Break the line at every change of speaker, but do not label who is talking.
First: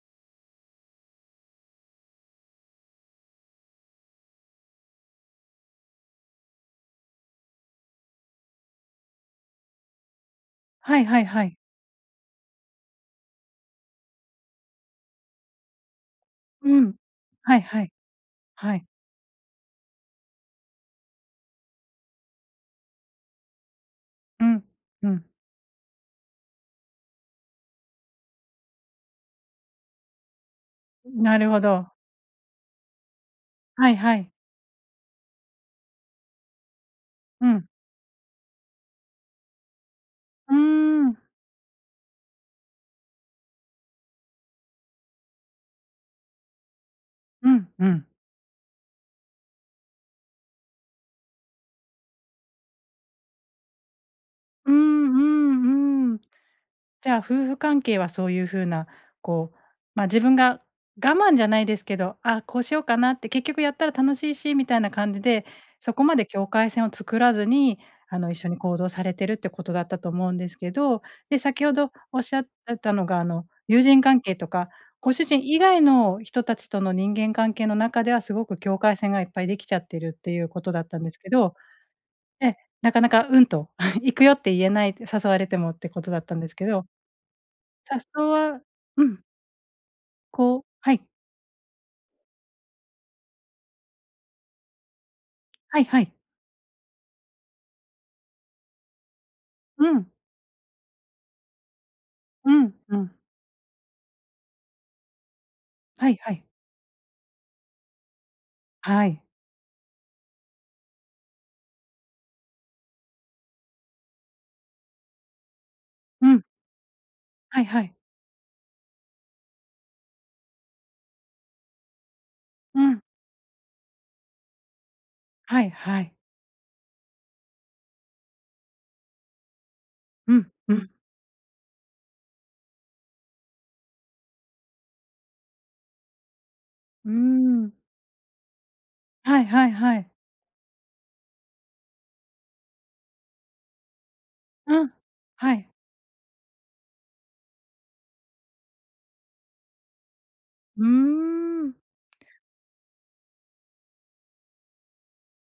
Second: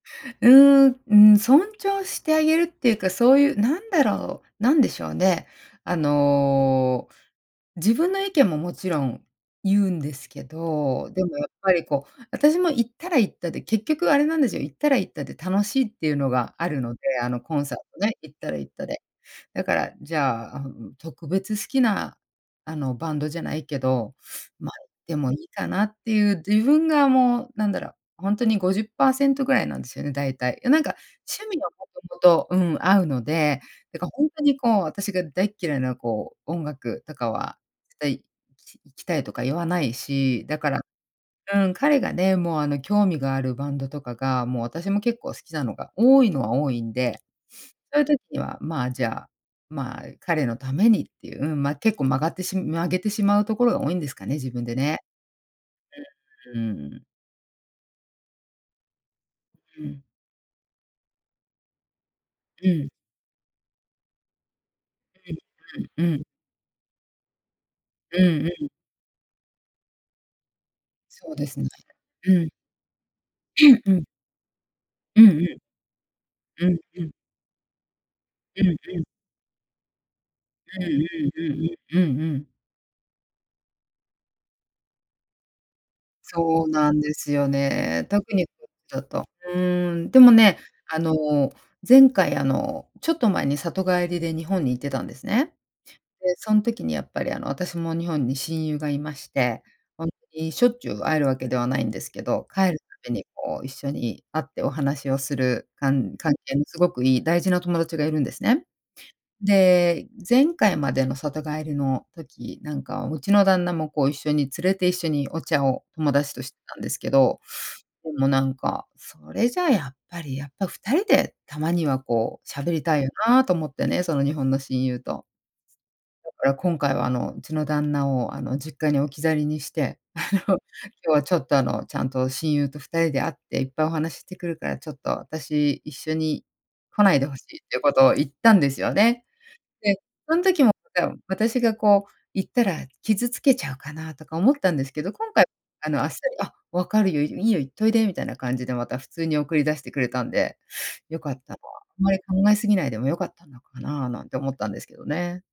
うーん、うん、尊重してあげるっていうか、そういう、なんだろう、なんでしょうね、あの、自分の意見ももちろん言うんですけ
はい
ど、
は
で
い
も
は
やっ
い。
ぱりこう、私も行ったら行ったで結局あれなんですよ、行ったら行ったで楽しいっていうのがあ
う
るの
ん、
で、あの
は
コ
い
ンサー
はい、
トね、行ったら行っ
は
た
い。
で。だから、じゃあ、ん、特別好きなあのバンドじゃないけど、
うん、
ま、
う
で
ん。
もいいかなっていう自分がもうなんだろう、本当に50パーセントぐらいなんですよね、だいたい。なんか
なる
趣
ほ
味はも
ど。
ともと、うん、合うので、
はい
だから
は
ほん
い。
とにこう私が大嫌いなこう音楽とか
う
は
ん。
絶対い行きたいとか言わないし、
うー
だから
ん。
うん、彼がね、もうあの興味があるバンドとかが、もう、私も結構好きなのが多いのは多いんで、
うんう
そうい
ん。
う時には、ま、じゃあ、ま、彼のためにっていう、うん、ま、結構曲がってし曲げてしまうところが多いんですかね、自分
う
で
ん
ね。
うんうん。
うんうん。
じゃあ夫婦関係はそういう風な、こう、
うん。
ま、自分が我慢じゃないですけど「あ、こう
う
しよう
ん。
かな」って「結局やったら楽しいし」みたいな感じ
うん
で、そこ
うんう
ま
ん。
で境界線を作らずに、
う
あ
ん
の、一緒に
うん。
行動されてるってことだったと思うんですけど、
そう
で、
です
先
ね、
ほどおっし
う
ゃっ
ん。
てたのが、あの友
う
人
ん。
関係とか、ご
う
主
んう
人
ん。
以外の人たち
うん
との
うん。
人間関係の中ではすごく
うんう
境界
ん。
線がいっぱいできちゃってるっていうこと
う
だったんです
ん
け
うんう
ど、
んうん、うんうん。
え、なかなか「うん」と 「行くよ」って言えないって誘われてもってことだったんです
そ
け
う
ど。
なんですよね。
誘
特にこ
わ
っちだ
うん。
と。うーん、でもね、
こうは
あ
い。
の前回、あのちょっと前に里帰りで日本に行ってたんですね。
はいはい。
で、そん時にやっぱりあの私も日本に親友がいまして、
う
本
ん。
当にしょっちゅう会えるわけではないんですけど、
うん、
帰る
うん。
度にこう一緒に会ってお話をする
は
関
いは
関
い。
係のすごくいい大事なお友達がいるんですね。
はい。
で、前回までの里帰りの時、なんかうちの旦那もこう一緒に連れて一緒にお茶を友
う
達と
ん。
してたんですけど、
はいはい。
でもなんか、それじゃやっぱりやっぱ2人でたまにはこう喋り
う
た
ん。
いよなと思ってね、その日本の親友と。
はいはい。
だから今回はあのうちの旦那をあの実家に置き去りにして、あ
う
の
ん、
「今
うん。
日はちょっと、あのちゃんと親友と2人で会っていっぱいお話ししてくるから、ちょっと私一緒に来
うー
ないで欲しい」っ
ん。
ていうことを言ったんですよね。
はいはいは
で、
い。
そん時もなんか私がこう言ったら傷つけちゃうかなとか思ったん
う
で
ん、
すけど、今回
はい。
あのあっさり「あっ、分かるよ、いいいよ、行っといで」みたいな感じでまた普通に送り出してくれたんで、
うー
良かったわ、
ん。
あんまり考え過ぎないでも良かったのかななんて思ったんですけどね。